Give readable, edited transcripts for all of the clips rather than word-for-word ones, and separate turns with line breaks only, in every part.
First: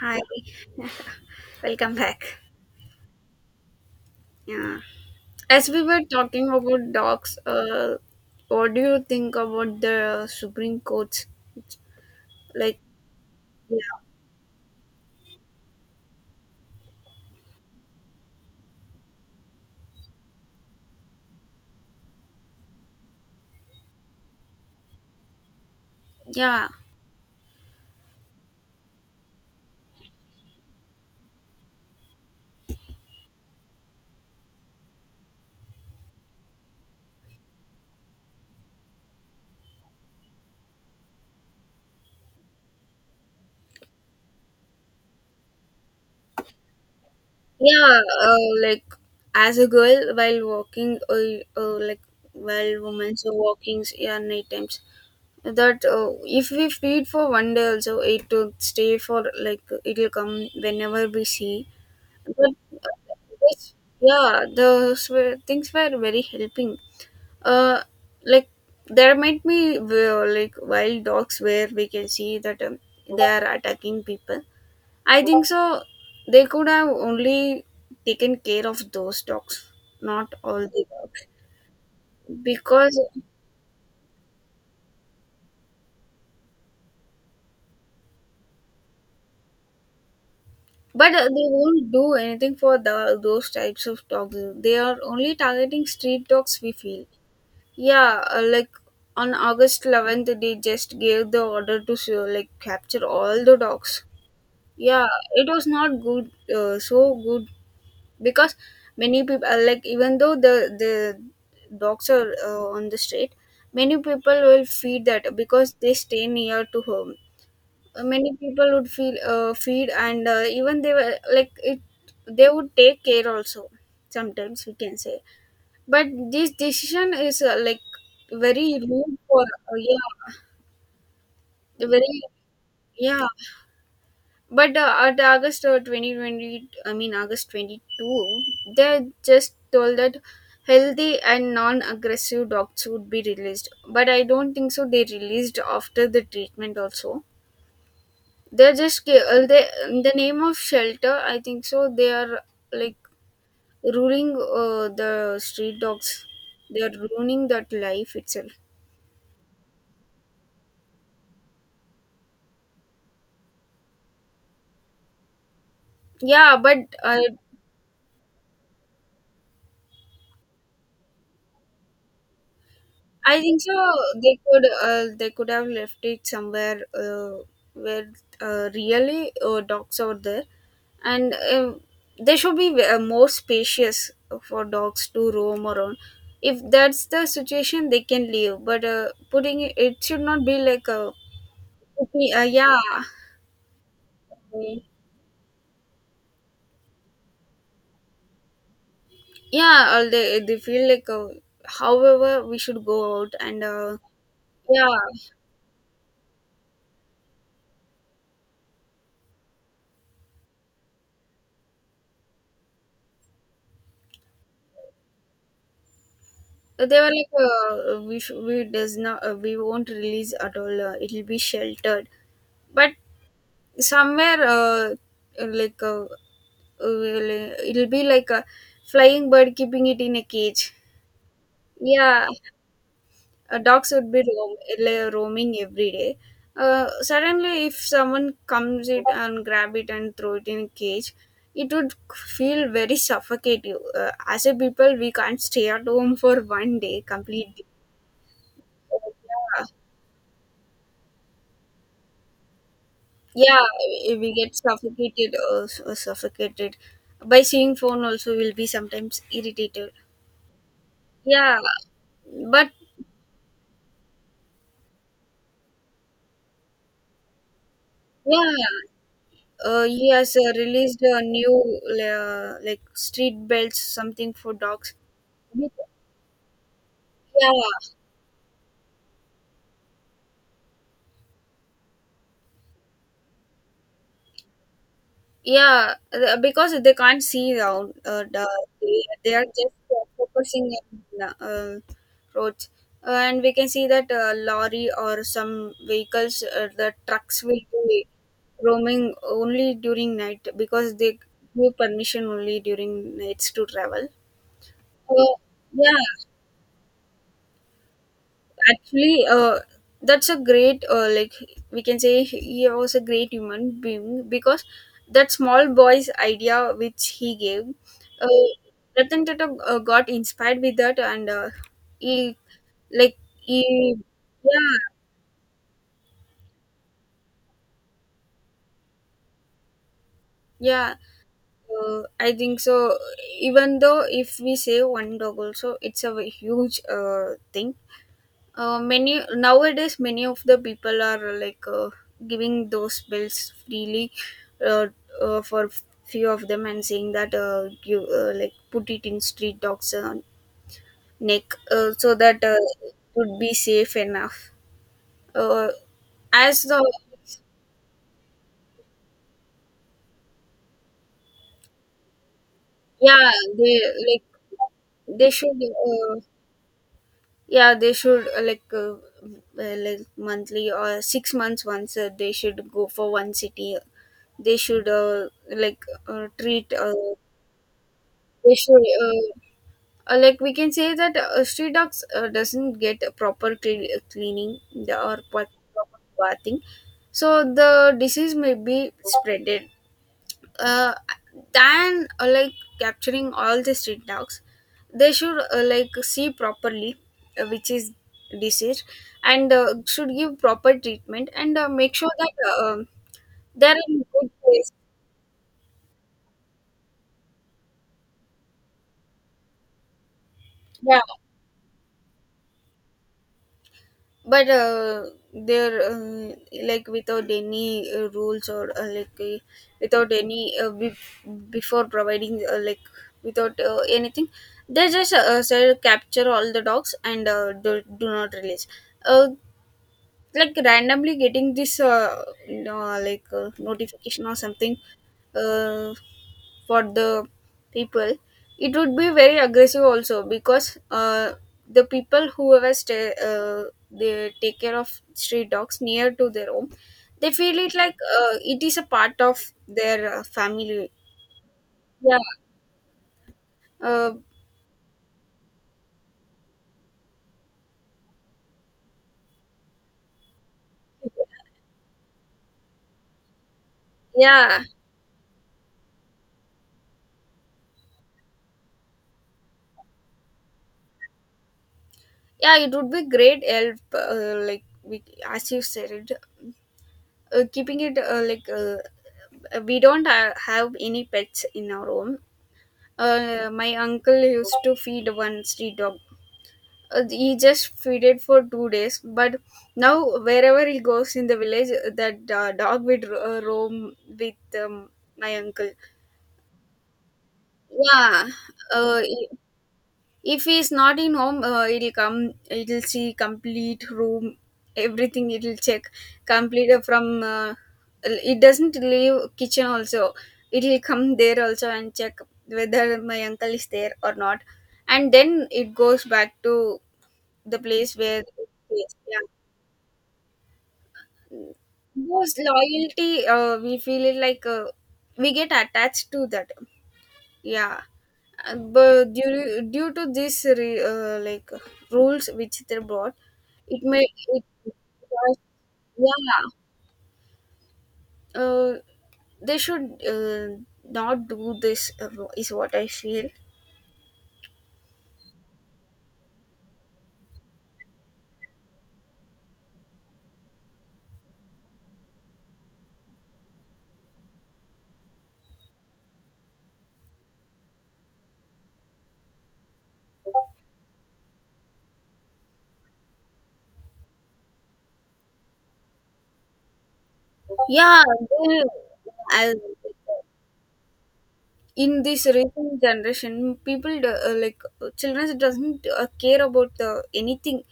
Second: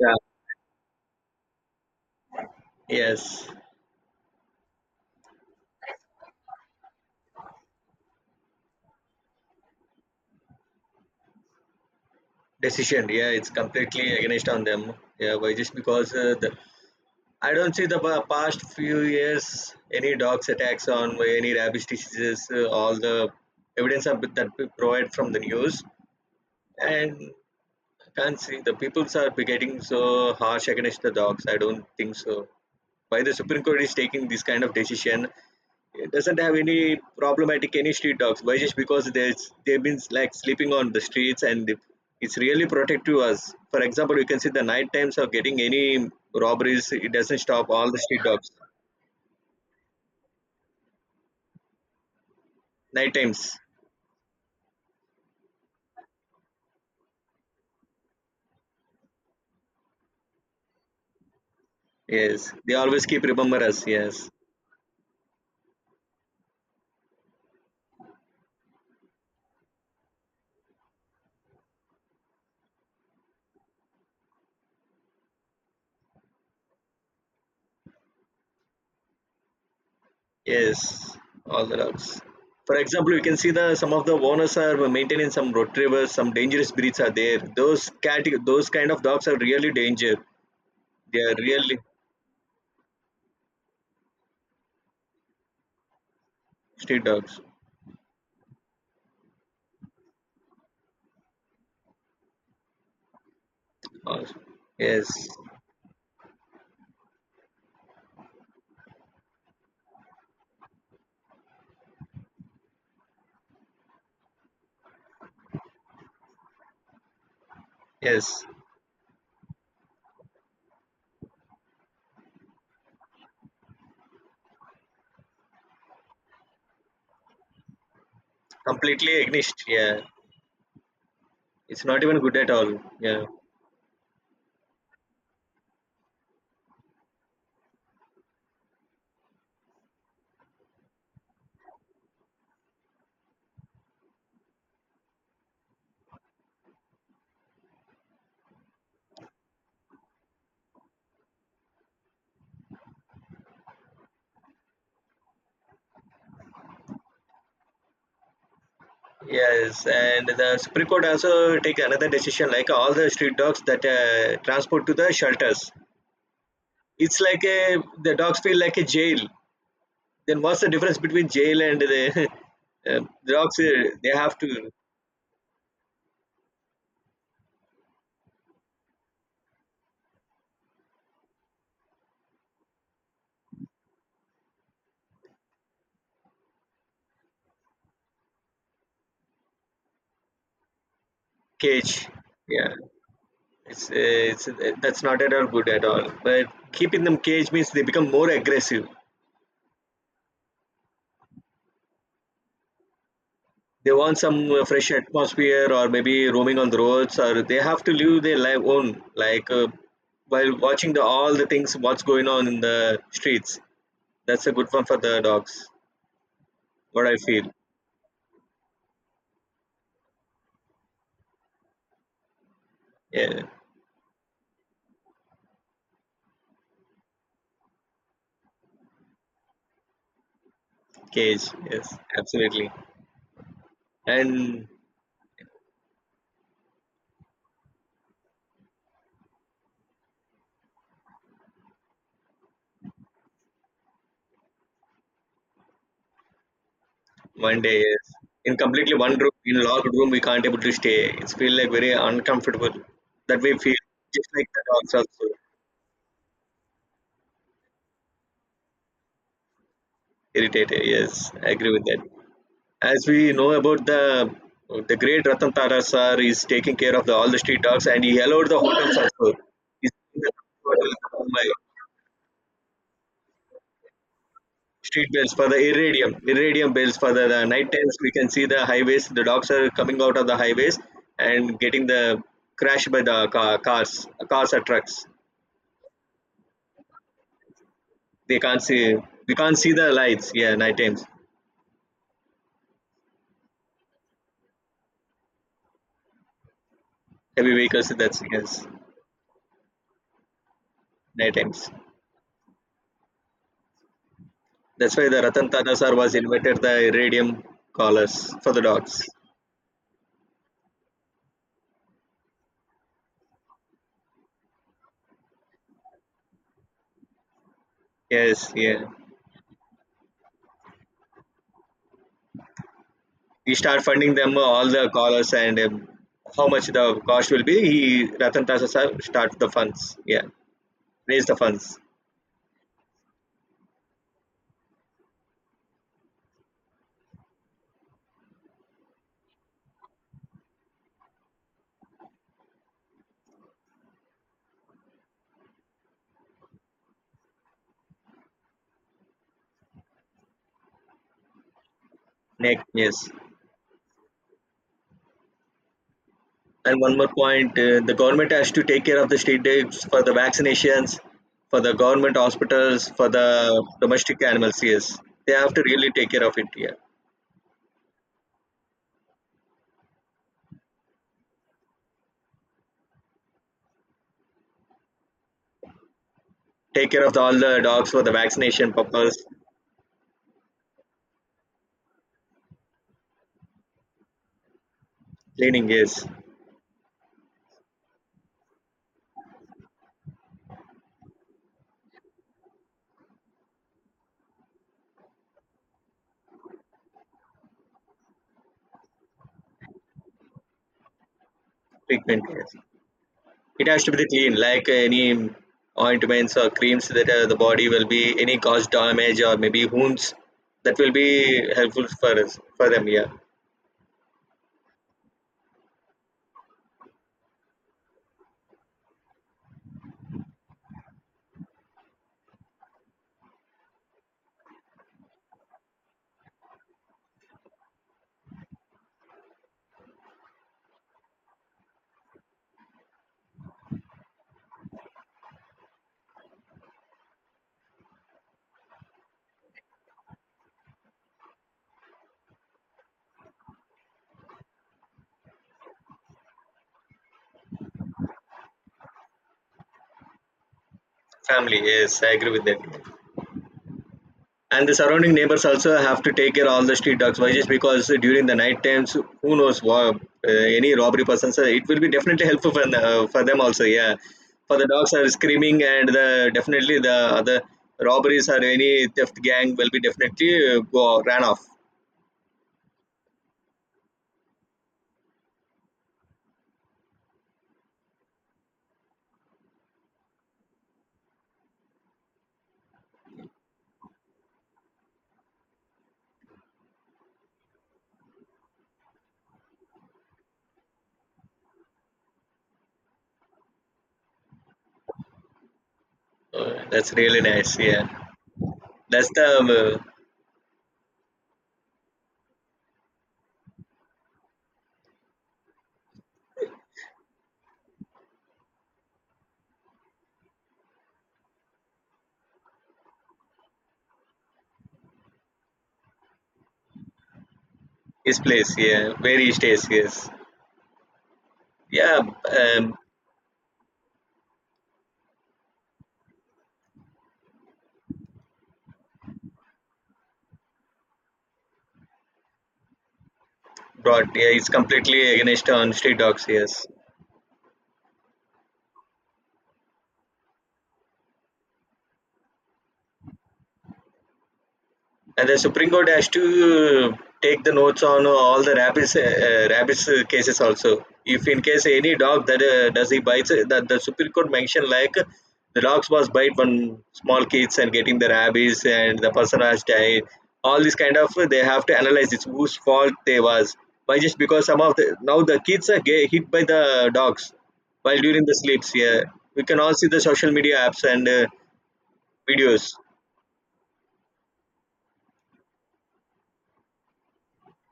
Yeah.
Hi, welcome back.
Yes.
Yeah, as we were talking about dogs, what do you think about the Supreme Court? Like,
Decision. Yeah, it's
yeah,
completely against on them. Yeah, why just because I don't see the past few years any dogs attacks on any rabies diseases. All the evidence are, that we provide from the news
yeah,
and can't see the peoples are be getting so harsh against the dogs. I don't think so. Why the Supreme Court is taking this kind of decision? It doesn't have any problematic any street dogs. Why just because there's they've been like sleeping on the streets and it's really protective us. For example, you can see the night times of getting any robberies, it doesn't stop all
yeah.
the street dogs
Like, as a girl, while walking, like while
night
women so
times.
walking, yeah, night times. That if we feed for one day, also it will stay, for like it'll come whenever we see.
Yes,
But
they
uh,
always keep remember
this-
us. Yes,
yeah, the things were very helping, uh like there might be like wild dogs where we can see that they are attacking people. I think so, they could have only taken care of those dogs, not all
yes,
the dogs,
all the dogs. For
because
example, you can see the some of the owners are maintaining some retrievers, some dangerous breeds are there, those cat, those kind of dogs are really danger.
but
They are
they
really
won't do anything for the, those types of dogs. They are only targeting street dogs, we feel.
street dogs,
Yeah, like on August 11th they just gave the order to like capture all the dogs.
yes.
Yeah, it was not good, so good, because many people, like, even though the dogs are on the street, many people will feed that because they stay near to home. Many
Yes,
people would feel, feed, and even they were like it, they would take care also, sometimes we can say. But this decision is like very rude
completely
for.
agnostic. Yeah,
Yeah,
it's not even
very,
good at all. Yeah,
yeah. But at August 2020, I mean August 22, they just told that healthy and non-aggressive dogs would be released, but I don't think so they released after the treatment also. They're just they, in the name of shelter, I think so they are, like, ruining the street dogs. They are ruining that life itself.
yes, and the Supreme Court also take another decision, like all the street dogs that transport to the shelters.
Yeah, but
It's
i
like a the dogs feel like a jail. Then what's the difference between jail and the
I
dogs?
think so.
They
They
have
could,
to
they could have left it somewhere where really dogs are there, and they should be more spacious for dogs to roam around. If that's the situation, they can leave. But putting it, it should not be like a.
cage.
Okay,
Yeah,
yeah.
it's that's not at all good at all. But keeping them cage means they become more aggressive.
Yeah. Or they feel like however we should go out and,
They want some
yeah.
fresh atmosphere, or maybe roaming on the roads, or they have to live their life own, like while watching the all the things what's going on in the streets. That's a good one for the dogs,
They
what
were
I
like,
feel.
we does not, we won't release at all. It'll be sheltered, but
Yeah,
somewhere, like, will, it'll be like a flying bird keeping it in a cage.
cage, yes,
Yeah,
absolutely.
dogs would be roam,
And
like, roaming every day. Suddenly, if someone comes it and grab it and throw it in a cage, it would feel very suffocative. As a people, we can't stay at home for one day
one
completely.
day, yes, in completely one room, in locked room, we can't able to stay, it's feel like very uncomfortable, that we
Yeah,
feel.
we
Just like
get
the dogs also.
suffocated, or suffocated by seeing phone also will be sometimes irritated.
Irritated, yes, I
Yeah,
agree with that.
but
As we know about the great Ratan Tata sir is taking care of the, all the street dogs, and he allowed the
yeah,
hotels also. He's
he has released a
my
new, like, street belts something for dogs.
street bells for the iridium, iridium bells for the night
Yeah.
times. We can see the highways. The dogs are coming out of the highways and getting the crashed by the car, cars, cars or trucks.
Yeah, because they can't see down.
They
The,
can't see.
they, they
We
are
can't see
just
the lights. Yeah,
focusing
night times.
in roads, and we can see that lorry or some vehicles, the trucks
Heavy
will
vehicles.
be
That's yes,
roaming only during night because they
night times.
give permission only during nights to travel.
That's why the
Uh,
Ratan Tata sir
yeah,
was invented the iridium collars for the dogs.
actually that's a great, like, we can say he was a great human being because that small boy's idea which he gave, uh,
Yes, yeah.
Ratan Tata got inspired with that, and he, like,
We start
he,
funding them all
yeah,
the callers, and how much the cost will be. He Ratan Tata sir start the funds. Yeah,
yeah.
raise the funds.
I think so, even though if we say one dog also it's a huge thing. Many, nowadays many of the people are like, giving those bills freely, uh, for few of them, and saying that you, like, put it in street dogs neck, so that
Next,
it
yes.
would be safe enough, uh, as the.
And one more point: the government has to take care of the state debts for the vaccinations, for the government hospitals, for
Yeah,
the
they,
domestic
like
animals. Yes,
they
they have
should
to really take
uh,
care of it. Yeah,
yeah, they should like monthly or 6 months once, they should go for one city. They should like, treat.
take care of the, all the dogs for the
They
vaccination
should
purpose,
like we can say that street dogs doesn't get a proper cleaning, or
cleaning.
proper
Yes,
bathing, so the disease may be spreaded, uh, than like capturing all the street dogs, they should like see properly which is disease, and should give proper treatment, and make sure
treatment.
that
Yes. It
they're
has to
in
be
good
clean, like
place.
any ointments or creams that the body will be any cause damage or maybe wounds. That will
Yeah,
be helpful for us, for them. Yeah,
but they're like without any rules, or like, without any before providing, like, without anything, they just said capture all the dogs, and do not release, uh, like randomly getting this no, like, notification or something uh, for the people. It would be very aggressive also because the people, whoever stay, they take care of street dogs near to their home, they feel it like it is a part of their family.
family. Yes, I
Yeah,
agree with that.
uh,
And the surrounding neighbors also have to take care all the street dogs. Why? Just because during the night times, who knows what any robbery persons. It will be definitely helpful for, the, for them also. Yeah, for
yeah.
the dogs are screaming, and the definitely the other robberies or any theft gang will be definitely go ran off.
Yeah, it would be great help, like we, as you said, keeping it like, we don't have any pets in our home. My uncle used to feed one street dog, he just fed it for 2 days, but now wherever he goes in the village, that dog would roam with my uncle.
Oh, that's really nice. Yeah,
Yeah, uh,
that's the
if he's not in home, it'll come, it'll see complete room, everything it'll check, complete, from, it doesn't leave kitchen also, it'll come there also and check whether my uncle is there or not, and then it goes back to the place where
his place.
it
Yeah,
is.
where
Yeah.
he stays. Yes. Yeah.
Those loyalty, we feel it like we get attached to that. Yeah. But due to this like rules which they brought, it may,
Brought. Yeah,
it.
it's completely against on street dogs.
Yeah,
Yes.
uh, they should not do this is what I feel.
And the Supreme Court has to take the notes on all the rabbits, rabbits cases also. If in case any dog that does he bites, that the Supreme Court mentioned like the dogs was bite one small kids and getting the rabies, and the person has died. All this kind of they have to analyze it's whose fault they was. Why just because some of the now the kids are get hit by the dogs while
Yeah.
during the
They,
sleeps. Yeah, we
I,
can all see the social media apps and
in this recent
videos.
generation people like children doesn't care about anything.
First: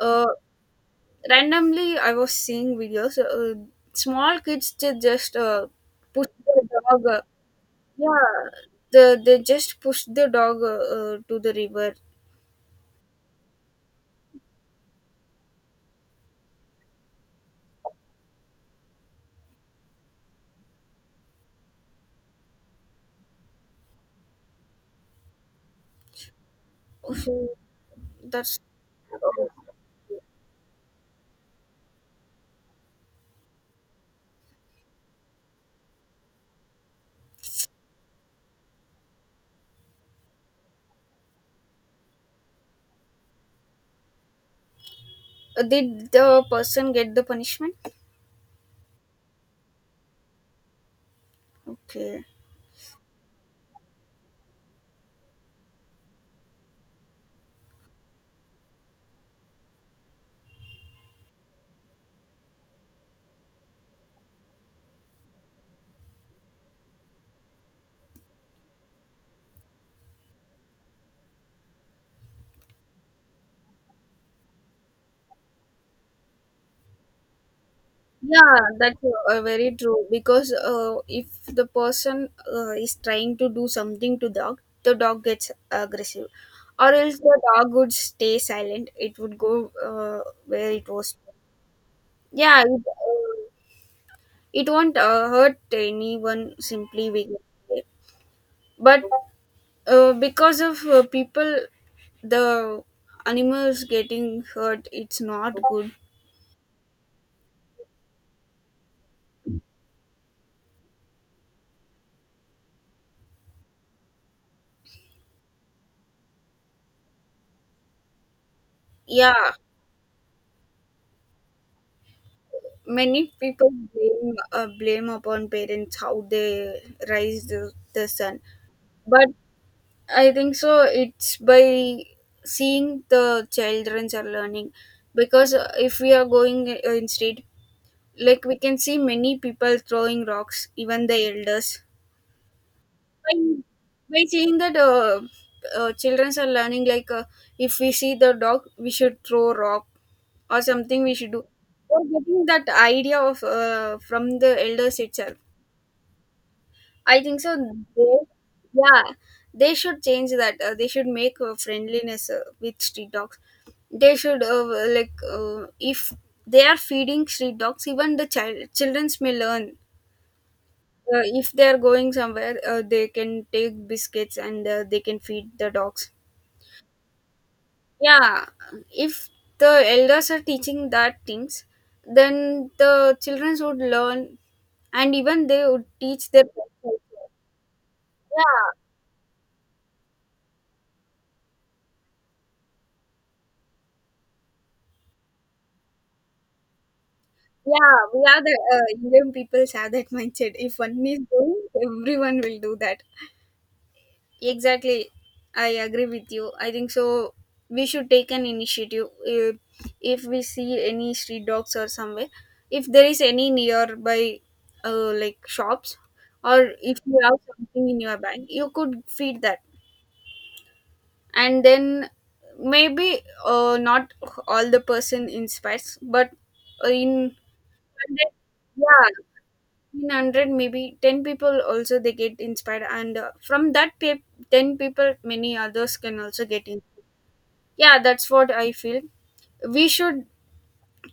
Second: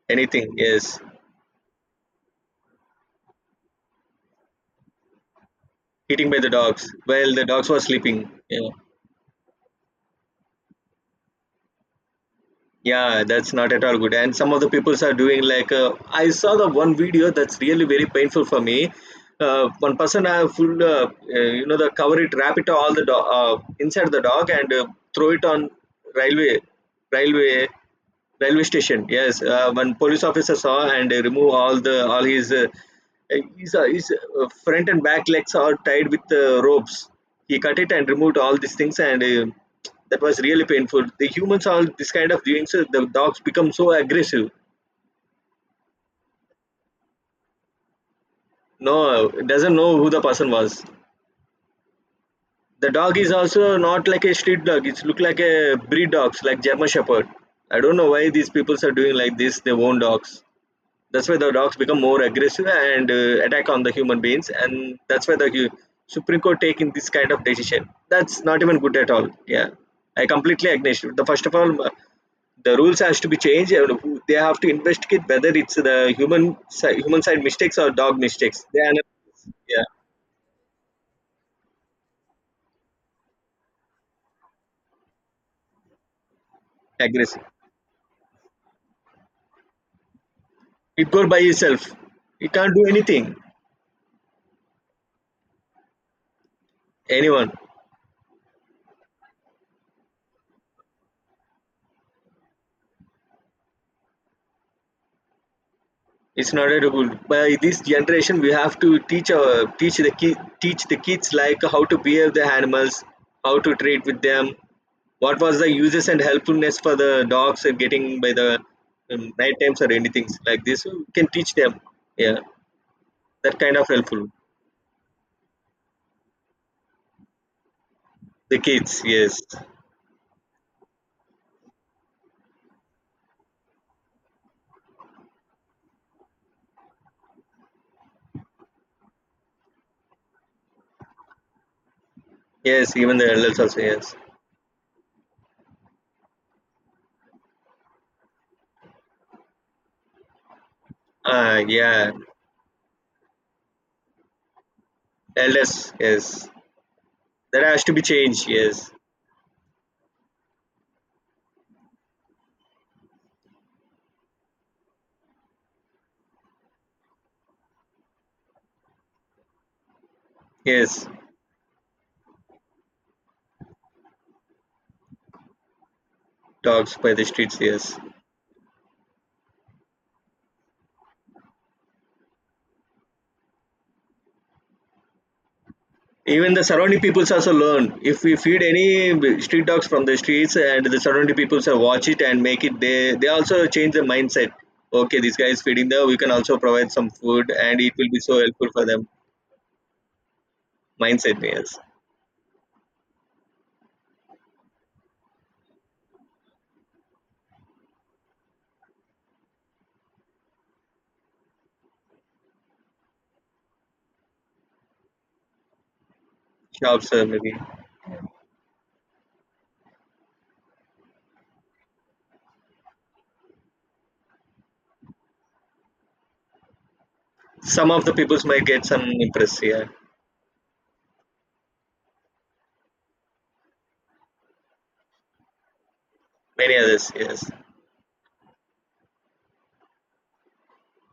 uh,
Anything, yes.
Randomly I was seeing videos, small kids ju- just push
Eating by the
the
dogs
dog
while the dogs were
Yeah,
sleeping. Yeah,
the they just pushed the dog to the river.
yeah, that's not at all good. And some of the peoples are doing like I saw the one video, that's really very painful for me. One person you know, the cover it, wrap it all the inside the dog, and throw it on railway,
So
railway,
that's.
railway station. Yes, one police officer saw, and remove all the all his front and back legs are tied with ropes. He cut it and removed all these things, and that was really painful. The humans all this kind of doing. So the dogs become so aggressive.
Did the person get the punishment?
No, doesn't know who the person was.
Okay.
The dog is also not like a street dog. It's look like a breed dogs, like German Shepherd. I don't know why these people are doing like this. They own dogs. That's why the dogs become more aggressive and attack on the human beings, and that's why the Supreme Court taking this kind of decision, that's not even good at all. Yeah, I completely agree. The first of all, the rules has to be changed, and they have to investigate whether it's the human human side mistakes or dog mistakes.
Yeah,
They are
that's
not.
very
Yeah,
true, because if the person is trying to do something to dog, the dog gets aggressive, or else the
aggressive,
dog would stay silent. It would go where it
it
was.
goes by itself, it
Yeah,
can't do anything,
it won't hurt anyone simply
anyone.
because. But because of people, the animals getting hurt, it's not good.
It's not at all. By this generation, we have to teach our teach the ki- teach the kids like how to behave the animals, how to treat with them, what was the uses and helpfulness for the dogs are getting by the
Yeah,
night times, or anything like this. We can teach them. Yeah,
many
that
people
kind of helpful.
blame, blame upon parents how they raise the son.
The kids,
But
yes,
I think so it's by seeing the childrens are learning, because if we are going in street, like we can see many people throwing rocks, even the elders.
yes, even the
by
elders also, yes.
by seeing that, children are learning like, if we see the dog we should throw rock or something we should do.
Ah,
They're
yeah,
getting that idea of, from the elders itself.
elders, yes.
I think so.
That has to be
They,
changed. Yes,
yeah, they should change that, they should make friendliness with street dogs. They should like, if they are feeding street dogs, even the child childrens may learn,
yes.
if they are going somewhere, they can take biscuits, and they can feed the dogs.
Dogs by the streets, yes.
Yeah, if the elders are teaching that things, then the children would learn, and even they would teach their
Even the
pets also.
surrounding peoples also learn. If we feed
Yeah,
any street dogs from the streets, and the surrounding peoples are watch it and make it, they also change the mindset. Okay, this guy is feeding the. We can also provide some food, and it
yeah.
will
We
be so
are the,
helpful for them.
Indian peoples have that mindset, if one is
Mindset, yes.
doing everyone will do that. Exactly. I agree with you. I think so. We should take an initiative, if we see any street dogs or somewhere. If there is any nearby, like shops, or if
Shops,
you have
maybe
something in your bag, you could feed that. And then maybe not all the person inspires, but in,
some of the peoples might get some
yeah,
impress. Yeah,
in 100, maybe 10 people also, they get inspired, and from that 10 people many others can also get
many
inspired.
others, yes.
Yeah, that's what I feel. We should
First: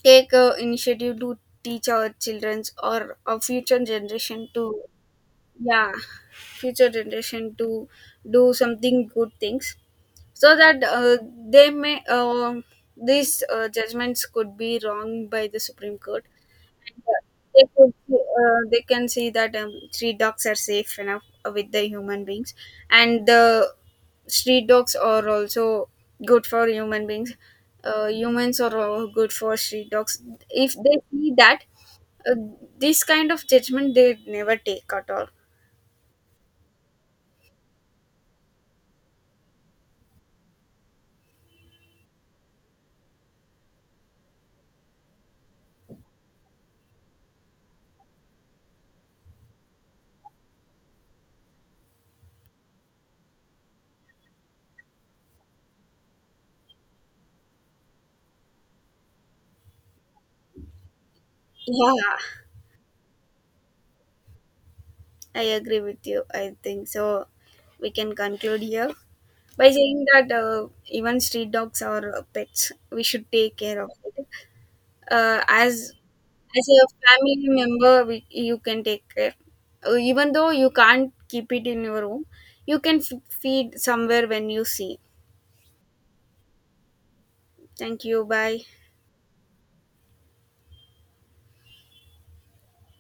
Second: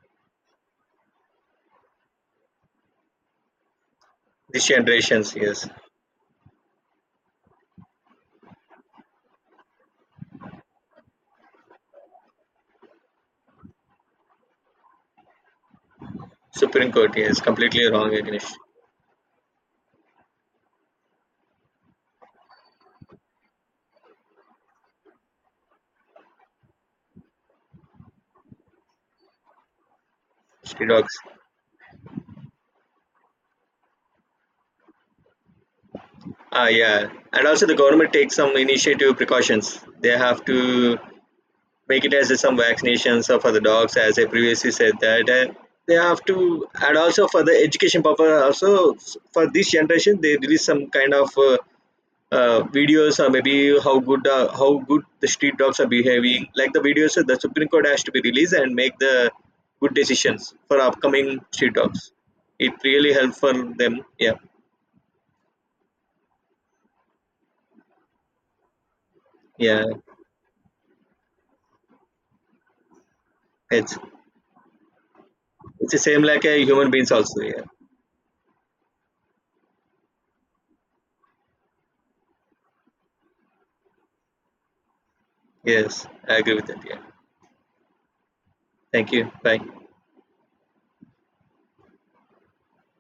take a initiative to teach our childrens or our future generation to.
This generations, yes.
Yeah, future generation to do something good things, so that they may, these judgments could be wrong by the Supreme Court.
Supreme Court, yes.
They
Completely
could,
wrong, against
they can see that, street dogs are safe enough with the human beings, and the street dogs are also good for human beings. Humans are all good for street dogs. If
street
they
dogs.
see that, uh, this kind of judgment they never take at all.
Ah, yeah. And also the government takes some initiative precautions. They have to make it vegetarians, some vaccinations for the dogs, as I previously said that. And they have to, and also for the education purpose, also for this generation, they release some kind of videos, or maybe how good, how good the street dogs are behaving. Like the videos, the Supreme Court has to be released and make the good decisions for upcoming street dogs.
Yeah,
It really helps for them. Yeah,
I agree with you, I think so we can conclude here by
yeah.
saying that even street dogs are pets, we should take care of
It's
it, uh, as
it's the same like a
as a
human beings
family
also. Yeah.
member, we, you can take care. Even though you can't keep it in your room, you can feed somewhere when you see.
Yes, I agree with that. Yeah.
Thank you, bye.
Thank you. Bye.